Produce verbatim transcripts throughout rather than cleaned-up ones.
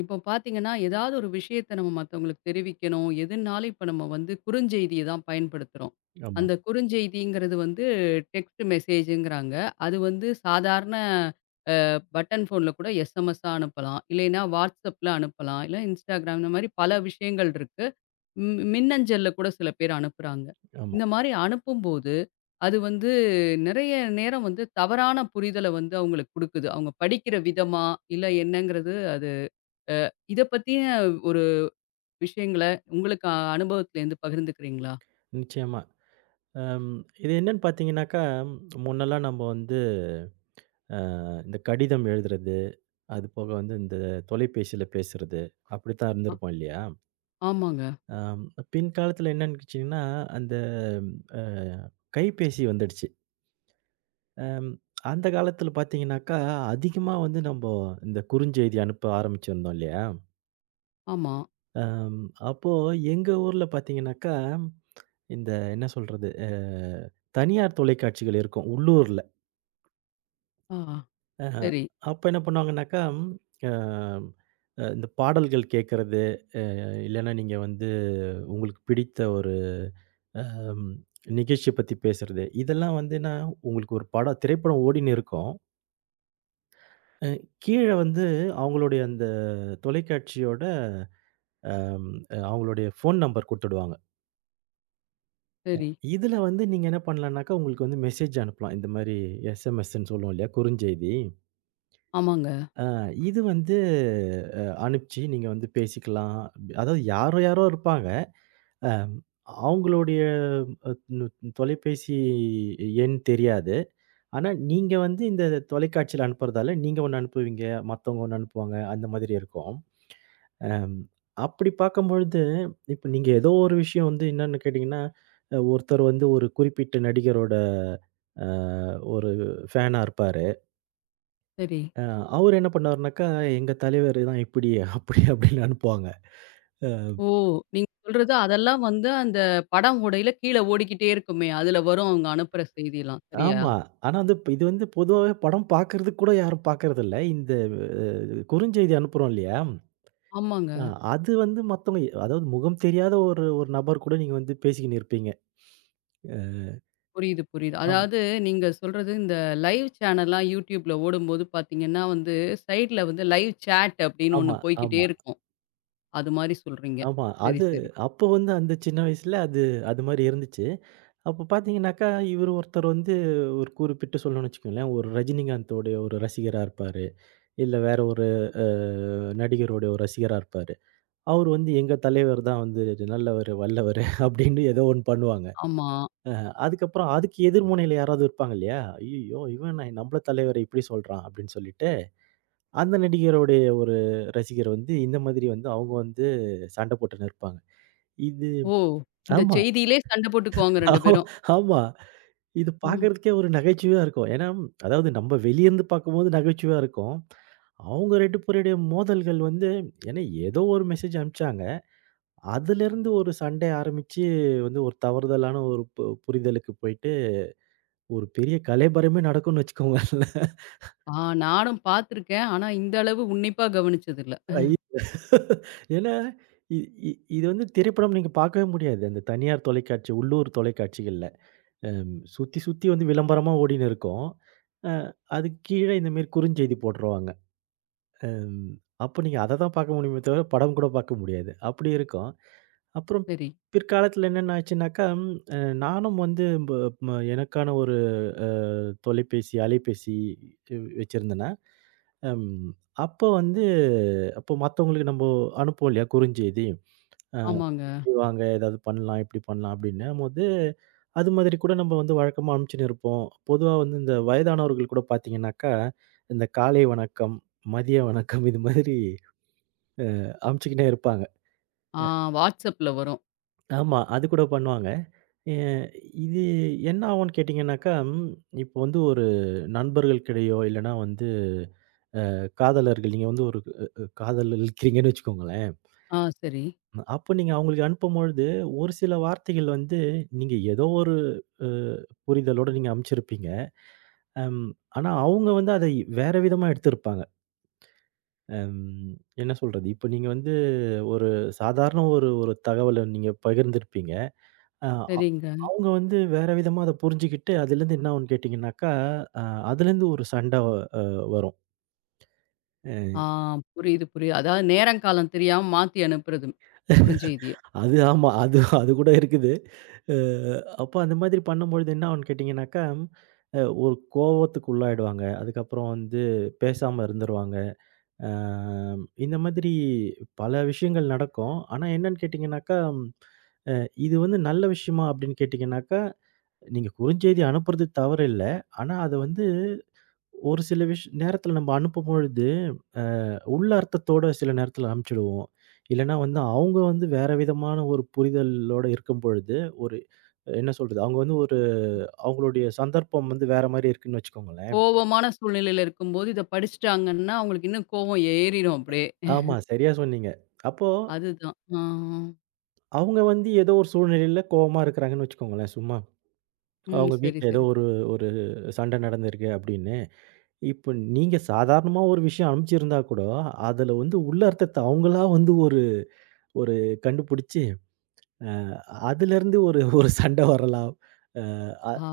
இப்போ பார்த்தீங்கன்னா, ஏதாவது ஒரு விஷயத்த நம்ம மத்தவங்களுக்கு தெரிவிக்கணும். எதுனாலும் இப்ப நம்ம வந்து குறுஞ்செய்திய தான் பயன்படுத்துறோம். ம். ஆமா, அந்த குறுஞ்செய்திங்கிறது வந்து டெக்ஸ்ட் மெசேஜ்ங்கிறாங்க. அது வந்து சாதாரண பட்டன் ஃபோன்ல கூட எஸ்எம்எஸ்ஸா அனுப்பலாம். இல்லைன்னா WhatsAppல அனுப்பலாம். இல்ல Instagram இந்த மாரி பல விஷயங்கள் இருக்கு. ம் மின்னஞ்சல்ல கூட சில பேர் அனுப்புறாங்க. ஆமா. இந்த மாரி அனுப்பும்போது, அது வந்து நிறைய நேரம் வந்து தவறான புரிதல வந்து அவங்களுக்கு குடுக்குது. அவங்க படிக்கிற விதமா, இல்ல என்னங்கிறது அது இத பத்திய ஒரு விஷயங்கள உங்களுக்கு அ அனுபவத்துலேருந்து பகிர்ந்துக்கிறீங்களா? நிச்சயமா. அம் இது என்னன்னு பார்த்தீங்கன்னாக்கா, முன்னெல்லாம் நம்ம வந்து அ இந்த கடிதம் எழுதுறது, அதுபோக வந்து இந்த தொலைபேசியில பேசுறது, அப்படித்தான் அ இருந்திருப்போம் இல்லையா? ஆமாங்க. அம் பின்காலத்தில என்ன நிகழ்ச்சிங்கன்னா, அந்த அ கைபேசி வந்துடுச்சு. அம் அந்த காலத்தில பார்த்தீங்கன்னாக்கா, அதிகமா வந்து நம்ப இந்த குறுஞ்செய்தி அனுப்ப ஆரம்பிச்சிருந்தோம் இல்லையா? ஆமா. அம் அப்போ எங்க ஊர்ல பார்த்தீங்கன்னாக்கா இந்த என்ன சொல்றது? அ தனியார் தொலைக்காட்சிகள் இருக்கும் உள்ளூர்ல. ஆ. அ சரி, அப்ப என்ன பண்ணுவாங்கன்னாக்கா, அ அ இந்த பாடல்கள் கேட்கறது, அ இல்லன்னா நீங்க வந்து உங்களுக்கு பிடித்த ஒரு அம் நிகழ்ச்சிய பத்தி பேசுறது. இதெல்லாம் வந்துன்னா உங்களுக்கு ஒரு படம் திரைப்படம் ஓடின்னு இருக்கும். அ கீழ வந்து அவங்களுடைய அந்த தொலைக்காட்சியோட அம் அ அவங்களுடைய ஃபோன் நம்பர் குடுத்துடுவாங்க. சரி. இதுல வந்து நீங்க என்ன பண்ணலாம்னாக்கா, உங்களுக்கு வந்து மெசேஜ் அனுப்பலாம். இந்த மாரி எஸ்எம்எஸ்ன்னு சொல்லுவோம் இல்லையா? குறுஞ்செய்தி. ஆமாங்க. அ இது வந்து அ அனுப்பிச்சு நீங்க வந்து பேசிக்கலாம். அதாவது யாரோ யாரோ இருப்பாங்க. அ அவங்களுடைய அ நு தொலைபேசி எண் தெரியாது. ஆனா, நீங்க வந்து இந்த தொலைக்காட்சியில அனுப்புறதால, நீங்க ஒண்ணு அனுப்புவீங்க, மத்தவங்க ஒண்ணு அனுப்புவாங்க. அந்த மாதிரி இருக்கும். அம் அப்படி பார்க்கும்பொழுது, இப்ப நீங்க ஏதோ ஒரு விஷயம் வந்து என்னன்னு கேட்டீங்கன்னா, அ ஒருத்தர் வந்து ஒரு குறிப்பிட்ட நடிகரோட அ ஒரு ஃபேனா இருப்பாரு. சரி. அ அவரு என்ன பண்ணுவாருனாக்கா, எங்க தலைவர் தான் இப்படி, அப்படி அப்படின்னு அனுப்புவாங்க. ஓ! நீங்க சொல்றது அதெல்லாம் வந்து அந்த படம் ஓடையில கீழ ஓடிக்கிட்டே இருக்குமே! அதுல வரும் அவங்க அனுப்புற செய்திலாம். சரியா? ஆமா. ஆனா வந்து இப்ப இது வந்து பொதுவாவே படம் பார்க்கறதுக்கு கூட யாரும் பார்க்கறதில்ல. இந்த அ குறுஞ்செய்தி அனுப்புறோம் இல்லையா? ஆமாங்க. அ அது வந்து மத்தவங்க அதாவது முகம் தெரியாத ஒரு ஒரு நபர் கூட நீங்க வந்து பேசிக்கின்னு இருப்பீங்க. அ புரியுது, புரியுது. ஆம் அதாவது நீங்க சொல்றது இந்த லைவ் சேனல்லாம் YouTubeல ஓடும்போது பார்த்தீங்கன்னா வந்து, சைட்ல வந்து லைவ் சேட் அப்டின்னு ஆமா, ஒண்ணு போய்க்கிட்டே ஆமா. இருக்கும். அது மாரி சொல்றீங்க. ஆமா. சரி, அது சரி. அப்போ வந்து அந்த சின்ன வயசுல அது அது மாரி இருந்துச்சு. அப்ப பார்த்தீங்கன்னாக்கா, இவரு ஒருத்தர் வந்து ஒரு குறிப்பிட்டு சொல்லணும்னு வச்சுக்கோங்களேன், ஒரு ரஜினிகாந்தோடைய ஒரு ரசிகரா இருப்பாரு. இல்ல வேற ஒரு அ நடிகருடைய ஒரு ரசிகரா இருப்பாரு. அவரு வந்து எங்க தலைவர் தான் வந்து நல்லவரு, வல்லவரு அப்படின்னு ஏதோ ஒண்ணு பண்ணுவாங்க. ஆமா. அதுக்கப்புறம் அதுக்கு எதிர்முனையில யாராவது இருப்பாங்க இல்லையா? "ஐய்யய்யோ! இவன் ந நம்மள தலைவர இப்படி சொல்றான்" அப்படின்னு சொல்லிட்டு, அந்த நடிகருடைய ஒரு ரசிகர் வந்து இந்த மாதிரி வந்து அவங்க வந்து சண்டை போட்டுன்னு இருப்பாங்க. இது ஓ! இந்த ஆமா. செய்தியிலே சண்டை போட்டுக்குவாங்க ரெண்டு ஆமா, பேரும். ஆமா. இது ம். பார்க்கறதுக்கே ஒரு நகைச்சுவையா இருக்கும். ஏன்னா, அதாவது நம்ம வெளியருந்து பார்க்கும்போது நகைச்சுவையா இருக்கும். அவங்க இரண்டு பேருடைய மோதல்கள் வந்து ஏன்னா ஏதோ ஒரு மெசேஜ் அனுப்பிச்சாங்க. அதுலருந்து ஒரு சண்டை ஆரம்பிச்சு வந்து ஒரு தவறுதலான ஒரு பு புரிதலுக்கு போயிட்டு ஒரு பெரிய கலவரமே நடக்கும்னு வச்சுக்கோங்களேன். ஆ, நானும் பார்த்துருக்கேன். ஆனா இந்த அளவு உன்னிப்பா கவனிச்சதில்ல. ஐயோ! ஏன்னா இ இ இது வந்து திரைப்படம் நீங்க பார்க்கவே முடியாது. அந்த தனியார் தொலைக்காட்சி உள்ளூர் தொலைக்காட்சிகள்ல. அம் சுத்தி, சுத்தி வந்து விளம்பரமா ஓடின்னு இருக்கும். அ அதுக்கு கீழ இந்த மாரி குறுஞ்செய்தி போட்டுருவாங்க. அம் அப்ப நீங்க அத தான் பார்க்க முடியுமே தவிர, படம் கூட பார்க்க முடியாது. அப்படி இருக்கும். அப்புறம் சரி. பிற்காலத்துல என்னென்ன ஆச்சுன்னாக்கா, ம் அ நானும் வந்து ப ம எனக்கான ஒரு அ தொலைபேசி, அலைபேசி வ் வச்சிருந்தேனா, அம் அப்போ வந்து அப்போ மத்தவங்களுக்கு நம்போ அனுப்புவோம் இல்லையா குறுஞ்செய்தி? அ ஆமாங்க. இப்படி வாங்க, ஏதாவது பண்ணலாம், இப்படி பண்ணலாம் அப்படின்னும்போது, அது மாதிரி கூட நம்ம வந்து வழக்கமா அனுப்பிச்சுன்னு இருப்போம். பொதுவா வந்து இந்த வயதானவர்கள் கூட பார்த்தீங்கன்னாக்கா, இந்த காலை வணக்கம், மதிய வணக்கம் இது மாதிரி அனுப்பிச்சுக்கின்னே இருப்பாங்க. ஆ, WhatsAppல வரும். ஆமா. அது கூட பண்ணுவாங்க. எ இது என்ன ஆகும்ன்னு கேட்டீங்கன்னாக்கா, ம் இப்போ வந்து ஒரு நண்பர்களுக்கிடையோ இல்லைன்னா வந்து அ, காதலர்கள் நீங்க வந்து ஒரு அ அ காதலில் இருக்கிறீங்கன்னு வச்சுக்கோங்களேன். ஆ, சரி. அப்ப நீங்க அவங்களுக்கு அனுப்பும்பொழுது, ஒரு சில வார்த்தைகள் வந்து நீங்க ஏதோ ஒரு அ புரிதலோட நீங்க அனுப்பிச்சிருப்பீங்க. அம் ஆனா அவங்க வந்து அதை வேற விதமா எடுத்திருப்பாங்க. அம் என்ன சொல்றது? இப்ப நீங்க வந்து ஒரு சாதாரண ஒரு ஒரு தகவல நீங்க பகிர்ந்திருப்பீங்க. அஹ், அ சரிங்க. அவங்க வந்து வேற விதமா அத புரிஞ்சுகிட்டு, அதுலேருந்து என்ன ஆகும்னு கேட்டீங்கன்னாக்கா, அ அதுலேருந்து ஒரு சண்ட அ வரும். ஆ, புரியுது, புரியுது. அதாவது நேரம் காலம் தெரியாம மாத்தி அனுப்புறது அ. குறுஞ்செய்திய. அது ஆமா. அது அது கூட இருக்குது. அ அப்போ அந்த மாதிரி பண்ணும்பொழுது என்ன ஆகும்னு கேட்டீங்கன்னாக்கா, அ ஒரு கோவத்துக்கு உள்ளாயிடுவாங்க. அதுக்கப்புறம் வந்து பேசாம இருந்துருவாங்க. அ இந்த மாதிரி பல விஷயங்கள் நடக்கும். ஆனா என்னன்னு கேட்டீங்கன்னாக்கா, அ இது வந்து நல்ல விஷயமா அப்படின்னு கேட்டீங்கன்னாக்கா, நீங்க குறுஞ்செய்தி அனுப்புறது தவறு இல்ல. ஆனா அத வந்து ஒரு சில விஷ் நேரத்தில நம்ம அனுப்பும்பொழுது, அ உள்ள அர்த்தத்தோட சில நேரத்தில அனுப்பிச்சுடுவோம். இல்லன்னா வந்து அவங்க வந்து வேற விதமான ஒரு புரிதலோட இருக்கும்பொழுது, ஒரு அஹ், என்ன சொல்றது? அவங்க வந்து ஒரு அவங்களுடைய சந்தர்ப்பம் வந்து வேற மாரி இருக்குன்னு வச்சுக்கோங்களேன். கோவமான சூழ்நிலையில இருக்கும்போது இத படிச்சுட்டாங்கன்னா, அவங்களுக்கு இன்னும் கோவம் ஏறிரும் அப்படியே. ஆமா, சரியா சொன்னீங்க. அப்போ அதுதான். ஆ. அவங்க வந்து ஏதோ ஒரு சூழ்நிலையில கோவமா இருக்கிறாங்கன்னு வச்சுக்கோங்களேன் சும்மா. ம். அவங்க சரி, வீட்ல ஏதோ சரி. ஒரு ஒரு சண்டை நடந்திருக்கு அப்படின்னு. இப்ப நீங்க சாதாரணமா ஒரு விஷயம் அனுப்பிச்சிருந்தா கூட, அதுல வந்து உள்ள அர்த்தத்த அவங்களா வந்து ஒரு ஒரு கண்டுபிடிச்சு அ அதுலருந்து ஒரு ஒரு சண்டை வரலாம். அ அ ஆ,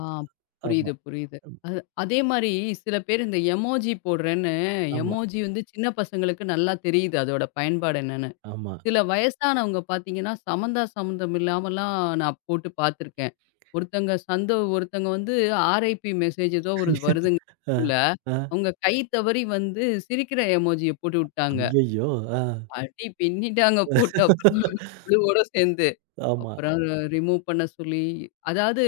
ஆமா, புரியுது, புரியுது. அது அதே மாரி சில பேர் இந்த எமோஜி போடுறேன்னு, ஆமா, எமோஜி வந்து சின்ன பசங்களுக்கு நல்லா தெரியுது அதோட பயன்பாடு என்னன்னு. ஆமா. சில வயசானவங்க பார்த்தீங்கன்னா, சம்மந்தா சம்மந்தம் இல்லாமலாம் நான் போட்டு பார்த்துருக்கேன். ஒருத்தங்க சந்தோ ஒருத்தங்க வந்து ஆர்ஐபி மெசேஜ் ஏதோ ஒரு வருதுங்க அ, ல அ, அவங்க கை தவறி வந்து சிரிக்கிற எமோஜிய போட்டு விட்டாங்க. ஐயய்யோ! அ. அடி பின்னிட்டாங்க போட்டு அப்புறம் குழுவோட சேர்ந்து. ஆமா, அப்புறம் ரிமூவ் பண்ண சொல்லி அதாவது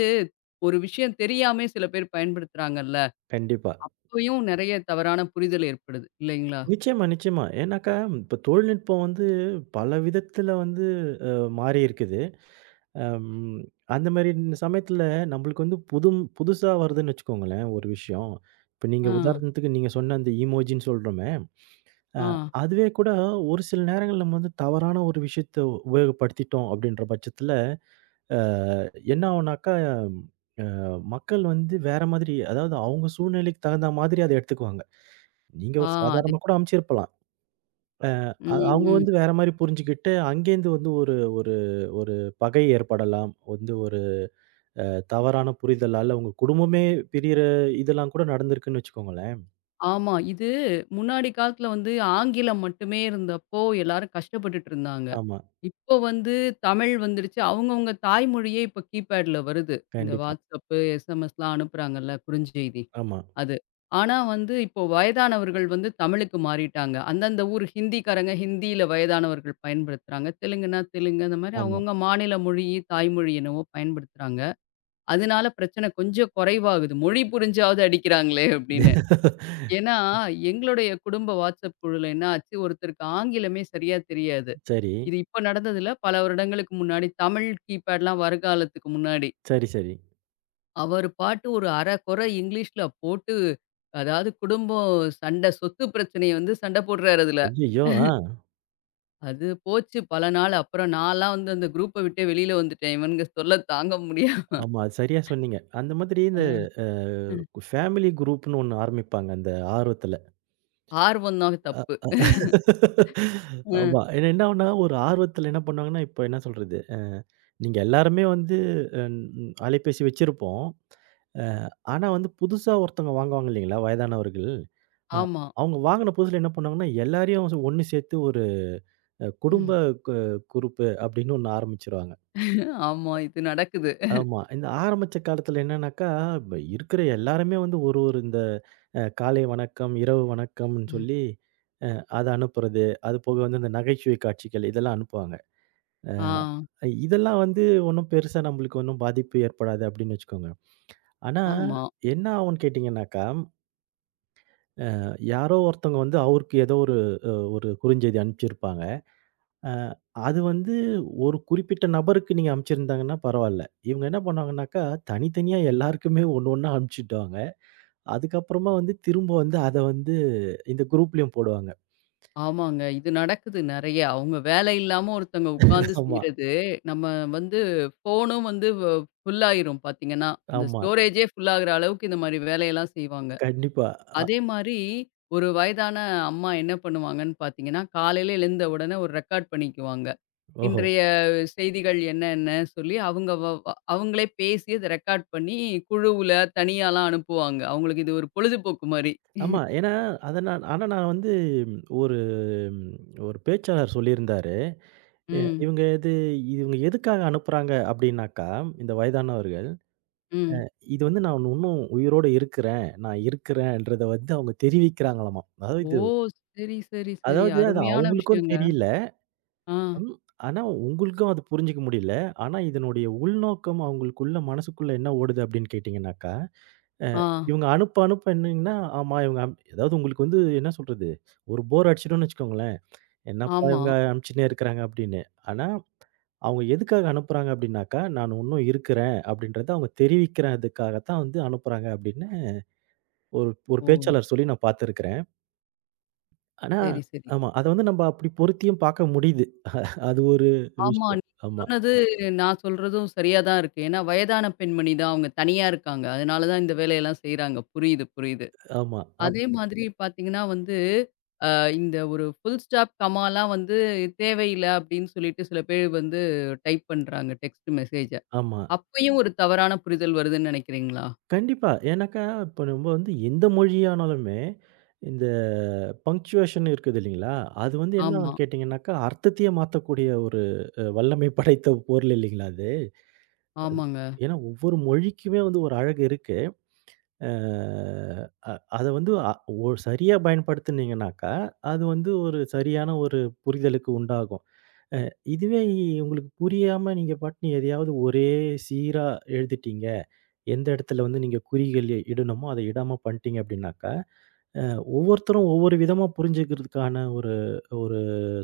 ஒரு விஷயம் தெரியாமயே சில பேர் பயன்படுத்துறாங்கல்ல. கண்டிப்பா. அப்பயும் நெறைய தவறான புரிதல் ஏற்படுது இல்லைங்களா? நிச்சயமா, நிச்சயமா. ஏன்னாக்கா, இப்ப தொழில்நுட்பம் வந்து பல விதத்துல வந்து அ மாறி இருக்குது. அம் அந்த மாரி சமயத்துல நம்மளுக்கு வந்து புதும் புதுசா வருதுன்னு வச்சுக்கோங்களேன், ஒரு விஷயம். இப்ப ஆ, நீங்க உதாரணத்துக்கு நீங்க சொன்ன அந்த இமோஜின்னு சொல்றோமே அ ஆ, அதுவே கூட ஒரு சில நேரங்கள்ல நம்ம வந்து தவறான ஒரு விஷயத்த உபயோகப்படுத்திட்டோம் அப்படின்ற பட்சத்துல, அ என்ன ஆகும்னாக்கா, அஹ் மக்கள் வந்து வேற மாதிரி அதாவது அவங்க சூழ்நிலைக்கு தகுந்த மாதிரி அத எடுத்துக்குவாங்க. நீங்க ஆ, ஒரு அது சாதாரணமா கூட அனுப்பிச்சிருக்கலாம். அ ம், அவங்க ம். வந்து வேற மாரி புரிஞ்சுகிட்டு, அங்கேருந்து வந்து ஒரு ஒரு ஒரு பகை ஏற்படலாம். வந்து ஒரு அ தவறான புரிதலால உங்க குடும்பமே பிரியற இதெல்லாம் கூட நடந்திருக்குன்னு வச்சுக்கோங்களேன். ஆமா. இது முன்னாடி காலத்துல வந்து ஆங்கிலம் மட்டுமே இருந்தப்போ எல்லாரும் கஷ்டப்பட்டுட்டு இருந்தாங்க. ஆமா. இப்போ வந்து தமிழ் வந்துருச்சு. அவங்கவங்க தாய்மொழியே இப்ப கீபேட்ல வருது. இந்த கண்டிப்பா. WhatsApp, எஸ்எம்எஸ்லாம் அனுப்புறாங்கல்ல குறுஞ்செய்தி. ஆமா, அது. ஆனா வந்து இப்போ வயதானவர்கள் வந்து தமிழுக்கு மாறிட்டாங்க. அந்தந்த ஊர் ஹிந்திக்காரங்க ஹிந்தியில வயதானவர்கள் பயன்படுத்துறாங்க. தெலுங்குனா தெலுங்கு அந்த மாரி ஆமா. அவங்கவங்க மாநில மொழி, தாய்மொழி என்னவோ பயன்படுத்துறாங்க. அதனால பிரச்சனை கொஞ்சம் குறைவாகுது. மொழி புரிஞ்சாவது அடிக்கிறாங்களே அப்படின்னு. ஏன்னா எங்களுடைய குடும்ப WhatsApp குழுல என்ன ஆச்சு ஒருத்தருக்கு ஆங்கிலமே சரியா தெரியாது. சரி, இது இப்ப நடந்ததில்ல. பல வருடங்களுக்கு முன்னாடி தமிழ் கீபேட்லாம் வருங்காலத்துக்கு முன்னாடி. சரி, சரி. அவர் பாட்டு ஒரு அரை கொறை இங்கிலீஷ்ல போட்டு, அதாவது குடும்பம் சண்டை, சொத்து பிரச்சனைய வந்து சண்டை போடுறாரு அதுல. ஐய்யய்யோ! ஆ. அது போச்சு பல நாள். அப்புறம் நான்லாம் வந்து அந்த குரூப்ப விட்டே வெளியில வந்துட்டேன். இவனுங்க தொல்ல தாங்க முடியா. ஆமா. அது சரியா சொன்னீங்க. அந்த மாதிரி ஆ. இந்த அ ம். ஃபேமிலி குரூப்ன்னு ஒண்ணு ஆரம்பிப்பாங்க, அந்த ஆர்வத்துல. ஆர்வம் தான் தப்பு. ம். ஆமா. ஏன்னா என்ன ஆகும்னா, ஒரு ஆர்வத்துல என்ன பண்ணுவாங்கன்னா, இப்ப என்ன சொல்றது? அ நீங்க எல்லாருமே வந்து அன் அலைபேசி வச்சிருப்போம். அ ஆனா வந்து புதுசா ஒருத்தவங்க வாங்குவாங்க இல்லைங்களா? வயதானவர்கள். அ ஆமா. அவங்க வாங்குன புதுசுல என்ன பண்ணுவாங்கன்னா, எல்லாரையும் ஒண்ணு சேர்த்து ஒரு அ குடும்ப ம். கு குரூப்பு அப்படின்னு ஒண்ணு ஆரம்பிச்சுருவாங்க. ஆமா. இது நடக்குது. ஆமா. இந்த ஆரம்பிச்ச காலத்துல என்னன்னாக்கா, ப இருக்கிற எல்லாருமே வந்து ஒரு ஒரு இந்த அ காலை வணக்கம், இரவு வணக்கம்னு ம். சொல்லி அ அத அனுப்புறது. அதுபோக வந்து இந்த நகைச்சுவை காட்சிகள் இதெல்லாம் அனுப்புவாங்க. ஆ. அஹ், இதெல்லாம் வந்து ஒண்ணும் பெருசா நம்மளுக்கு ஒண்ணும் பாதிப்பு ஏற்படாது அப்படின்னு வச்சுக்கோங்க. ஆனா ஆமா. என்ன ஆகும்னு கேட்டீங்கன்னாக்கா, அ யாரோ ஒருத்தவங்க வந்து அவருக்கு ஏதோ ஒரு அ ஒரு குறுஞ்செய்தி அனுப்பிச்சிருப்பாங்க. அ அது வந்து ஒரு குறிப்பிட்ட நபருக்கு நீங்க அனுப்பிச்சிருந்தாங்கன்னா பரவால்ல. இவங்க என்ன பண்ணுவாங்கன்னாக்கா, தனித்தனியா எல்லாருக்குமே ஒண்ணு ஒண்ணா அனுப்பிச்சுட்டாங்க. அதுக்கப்புறமா வந்து திரும்ப வந்து அத வந்து இந்த குரூப்லயும் போடுவாங்க. ஆமாங்க. இது நடக்குது நெறைய. அவங்க வேலை இல்லாம ஒருத்தவங்க உட்கார்ந்து ஆமா, செய்றது, நம்ம வந்து ஃபோனும் வந்து வ ஃபுல் ஆயிரும் பார்த்தீங்கன்னா. இந்த ஆமா. ஸ்டோரேஜே ஃபுல் ஆகுற அளவுக்கு இந்த மாரி வேலையெல்லாம் செய்வாங்க. கண்டிப்பா. அ அதே மாரி ஒரு வயதான அம்மா என்ன பண்ணுவாங்கன்னு பார்த்தீங்கன்னா, காலையில எழுந்த உடனே ஒரு ரெக்கார்ட் பண்ணிக்குவாங்க. ஓஹோ! இன்றைய செய்திகள் என்னென்ன சொல்லி அவங்க வ வ அவங்களே பேசி அத ரெக்கார்ட் பண்ணி குழுவுல, தனியாலாம் அனுப்புவாங்க. அவங்களுக்கு இது ஒரு பொழுதுபோக்கு மாரி. ஆமா. ஏன்னா, அத நான் ஆனா நான் வந்து ம், ஒரு ம், ஒரு பேச்சாளர் சொல்லியிருந்தாரு. எ ம், இவங்க இது இவங்க எதுக்காக அனுப்புறாங்க அப்டின்னாக்கா, இந்த வயதானவர்கள், ம். இது வந்து நான் இன்னும் உயிரோட இருக்கிறேன். நான் இருக்கிறேன்றத வந்து அவங்க தெரிவிக்கிறாங்களாமா. அதாவது ஓ! இது- சரி, சரி, சரி. அதாவது அது அருமையான அவங்களுக்கும் விஷயங்க. தெரியல. ஆ, ம். ஆனா, உங்களுக்கும் அது புரிஞ்சுக்க முடியல. ஆனா, இதனுடைய உள்நோக்கம் அவங்களுக்குள்ள மனசுக்குள்ள என்ன ஓடுது அப்படின்னு கேட்டீங்கன்னாக்கா, அ ஆ, இவங்க அனுப்ப அனுப்ப என்னங்கன்னா, ஆமா இவங்க அம் அதாவது உங்களுக்கு வந்து என்ன சொல்றது? ஒரு போர் அடிச்சிடும்னு வச்சுக்கோங்களேன். என்னப்பா ஆமா. இவங்க அனுப்பிச்சுன்னே இருக்கிறாங்க அப்படின்னு. ஆனா, அவங்க எதுக்காக அனுப்புறாங்க அப்படின்னாக்கா, நான் இன்னும் இருக்கிறேன் அப்படின்றத அவங்க தெரிவிக்கிறதுக்காக தான் வந்து அனுப்புறாங்க அப்படின்னு ஒரு ஒரு ஓ! பேச்சாளர் சொல்லி நான் பார்த்துருக்கிறேன். ஆனா சரி, சரி. ஆமா. அத வந்து நம்ம அப்படி பொருத்தியும் பார்க்க முடியுது. அது ஒரு ஆமா. விஷயம். நீங்க ஆமா, சொன்னது நான் சொல்றதும் சரியா தான் இருக்கு. ஏன்னா வயதான பெண்மணி தான் அவங்க தனியா இருக்காங்க. அதனால தான் இந்த வேலையெல்லாம் செய்றாங்க. புரியுது, புரியுது. ஆமா. அப் அதே மாதிரி பார்த்தீங்கன்னா வந்து, அ இந்த ஒரு ஃபுல் ஸ்டாப் கமாலாம் வந்து தேவையில்ல அப்படின்னு சொல்லிட்டு சில பேர் வந்து டைப் பண்றாங்க டெக்ஸ்ட் மெசேஜ. ஆமா. அப்பயும் ஒரு தவறான புரிதல் வருதுன்னு நினைக்கிறீங்களா? கண்டிப்பா. ஏன்னாக்கா, இப்ப நம்ம வந்து எந்த மொழியானாலுமே, இந்த பங்க்சுவேஷன் இருக்குது இல்லைங்களா? அது வந்து ஆமா, என்னான்னு கேட்டீங்கன்னாக்கா, அர்த்தத்தையே மாத்தக்கூடிய ஒரு அ வல்லமை படைத்த பொருள் இல்லைங்களா அது? ஆமாங்க. ஏன்னா, ஒவ்வொரு மொழிக்குமே வந்து ஒரு அழகு இருக்கு. அ அ அத வந்து அ ஒ சரியா பயன்படுத்துனீங்கன்னாக்கா, அது வந்து ஒரு சரியான ஒரு புரிதலுக்கு உண்டாகும். அ இதுவே உங்களுக்கு புரியாம நீங்க பாட்டுன்னு எதையாவது ஒரே சீரா எழுதிட்டீங்க எந்த இடத்துல வந்து நீங்க குறிகள் இ இடணுமோ, அத இடாம பண்ட்டீங்க அப்டின்னாக்கா, அ ஒவ்வொருத்தரும் ஒவ்வொரு விதமா புரிஞ்சுக்கிறதுக்கான ஒரு ஒரு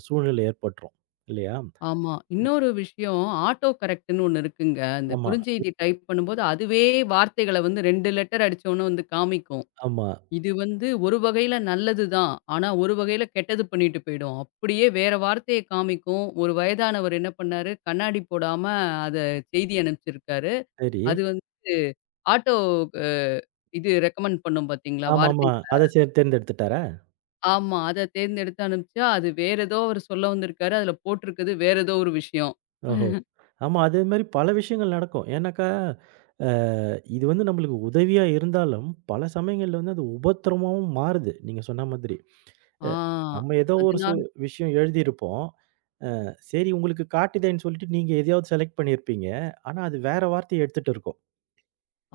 சூழ்நிலை ஏற்பட்டுரும். இல்லையா? ஆமா. இன்னொரு விஷயம் ஆட்டோ கரெக்ட்ன்னு ஒண்ணு இருக்குங்க. அந்த ஆமா. குறுஞ்செய்தி டைப் பண்ணும்போது, அதுவே வார்த்தைகள வந்து ரெண்டு லெட்டர் அடிச்சோனே வந்து காமிக்கும். ஆமா. இது வந்து ஒரு வகையில நல்லது தான். ஆனா, ஒரு வகையில கெட்டது பண்ணிட்டு போயிடும். அப்படியே வேற வார்த்தைய காமிக்கும். ஒரு வயதானவர் என்ன பண்ணாரு, கண்ணாடி போடாம அத செய்தி அனுப்பிச்சிருக்காரு. சரி. அது வந்து ஆட்டோ அ இது ரெக்கமெண்ட் பண்ணும் பார்த்தீங்களா, ஆமாமா. அத வார்த்தைகள். சே தேர்ந்தெடுத்துட்டாரா? ஆமா. அத தேர்ந்தெடுத்து அனுப்பிச்சா, அது வேற ஏதோ அவரு சொல்ல வந்திருக்காரு. அதுல போட்டிருக்குது வேற ஏதோ ஒரு விஷயம். ஓஹோ! ஆமா. அதே மாரி பல விஷயங்கள் நடக்கும். ஏன்னாக்கா, அ இது வந்து நம்மளுக்கு உதவியா இருந்தாலும், பல சமயங்கள்ல வந்து அது உபத்திரமாவும் மாறுது. நீங்க சொன்ன மாதிரி. ஆ. அ நம்ம ஏதோ ஒரு அதனால சூழ் விஷயம் எழுதியிருப்போம். சரி உங்களுக்கு காட்டுதேன்னு சொல்லிட்டு நீங்க எதையாவது செலக்ட் பண்ணியிருப்பீங்க. ஆனா, அது வேற வார்த்தைய எடுத்துட்டு இருக்கும்.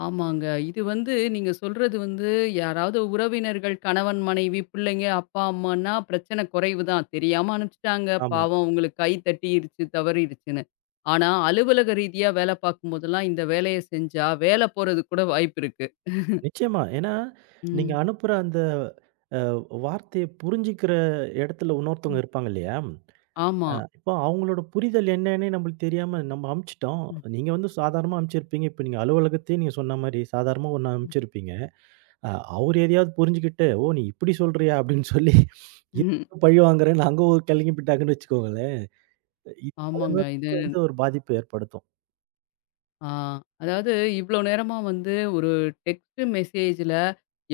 ஆமாங்க. இது வந்து நீங்க சொல்றது வந்து யாராவது உறவினர்கள், கணவன், மனைவி, பிள்ளைங்க, அப்பா, அம்மான்னா பிரச்சனை குறைவு தான். தெரியாம அனுப்பிச்சுட்டாங்க. ஆமா. பாவம் அவங்களுக்கு கை தட்டிருச்சு, தவறிருச்சுன்னு. ஆனா, அலுவலக ரீதியா வேலை பார்க்கும்போதெல்லாம் இந்த வேலைய செஞ்சா, வேலை போறதுக்கு கூட வாய்ப்பு இருக்கு. நிச்சயமா. ஏன்னா, நீங்க ம். அனுப்புற அந்த அ வார்த்தைய புரிஞ்சுக்கிற இடத்துல இன்னொருத்தவங்க ம். இருப்பாங்க இல்லையா? ஆமா. அ இப்போ அவங்களோட புரிதல் என்னன்னே நம்மளுக்கு தெரியாம நம்ம அனுப்பிச்சுட்டோம். நீங்க வந்து சாதாரணமா அனுப்பிச்சிருப்பீங்க. இப்ப நீங்க அலுவலகத்தையே நீங்க சொன்ன மாரி சாதாரணமா ஒண்ணு அனுப்பிச்சிருப்பீங்க. அ அவரு எதையாவது புரிஞ்சுகிட்டு, "ஓ! நீ இப்படி சொல்றியா?" அப்படின்னு சொல்லி ம். இவங்க பழி வாங்குறேன்னு அங்க ஒரு கிளம்பி விட்டாங்கன்னு வச்சுக்கோங்களேன். இது பல ஆமாங்க. இது விதத்துல வந்து ஒரு பாதிப்ப ஏற்படுத்தும். ஆ, அதாவது இவ்ளோ நேரமா வந்து ஒரு டெக்ஸ்ட் மெசேஜ்ல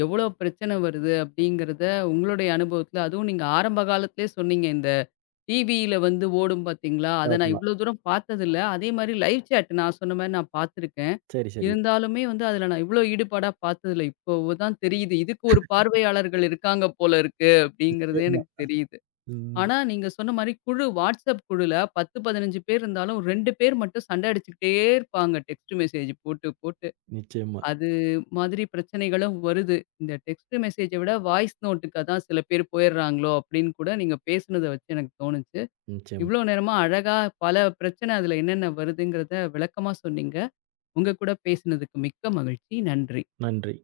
எவ்வளோ பிரச்சனை வருது அப்படிங்கிறத உங்களுடைய அனுபவத்தில, அதுவும் நீங்க ஆரம்ப காலத்திலேயே சொன்னீங்க இந்த டிவியில வந்து ஓடும் பார்த்தீங்களா? அத நான் ஆமா. இவ்ளோ தூரம் பார்த்ததில்ல. அதே மாரி லைவ் சேட் நான் சொன்ன மாரி நான் பார்த்துருக்கேன். சரி, சரி. இருந்தாலுமே வந்து அதில நான் இவ்ளோ ஈடுபாடா பார்த்ததில்ல. இப்போ தான் தெரியுது. இதுக்கு ஒரு பார்வையாளர்கள் இருக்காங்க போல இருக்கு அப்படிங்கிறதே நிச்சயமா. எனக்கு தெரியுது. ம். ஆனா நீங்க சொன்ன மாரி குழு WhatsApp குழுல பத்து, பதினஞ்சு பேர் இருந்தாலும் ரெண்டு பேர் மட்டும் சண்டை அடிச்சுக்கிட்டே இருப்பாங்க. டெக்ஸ்ட் மெசேஜ் போட்டு, போட்டு. நிச்சயமா, அது மாதிரி பிரச்சனைகளும் வருது. இந்த டெக்ஸ்ட் மெசேஜ விட வாய்ஸ் நோட்டுக்கு அதான் சில பேர் போயிடுறாங்களோ அப்படின்னு கூட நீங்க பேசுனத வச்சு எனக்கு தோணுச்சு. நிச்சயமா. இவ்வளோ நேரமா அழகா பல பிரச்சனை அதில என்னென்ன வருதுங்கிறத விளக்கமா சொன்னீங்க. உங்க கூட பேசினதுக்கு மிக்க மகிழ்ச்சி. நன்றி. நன்றி.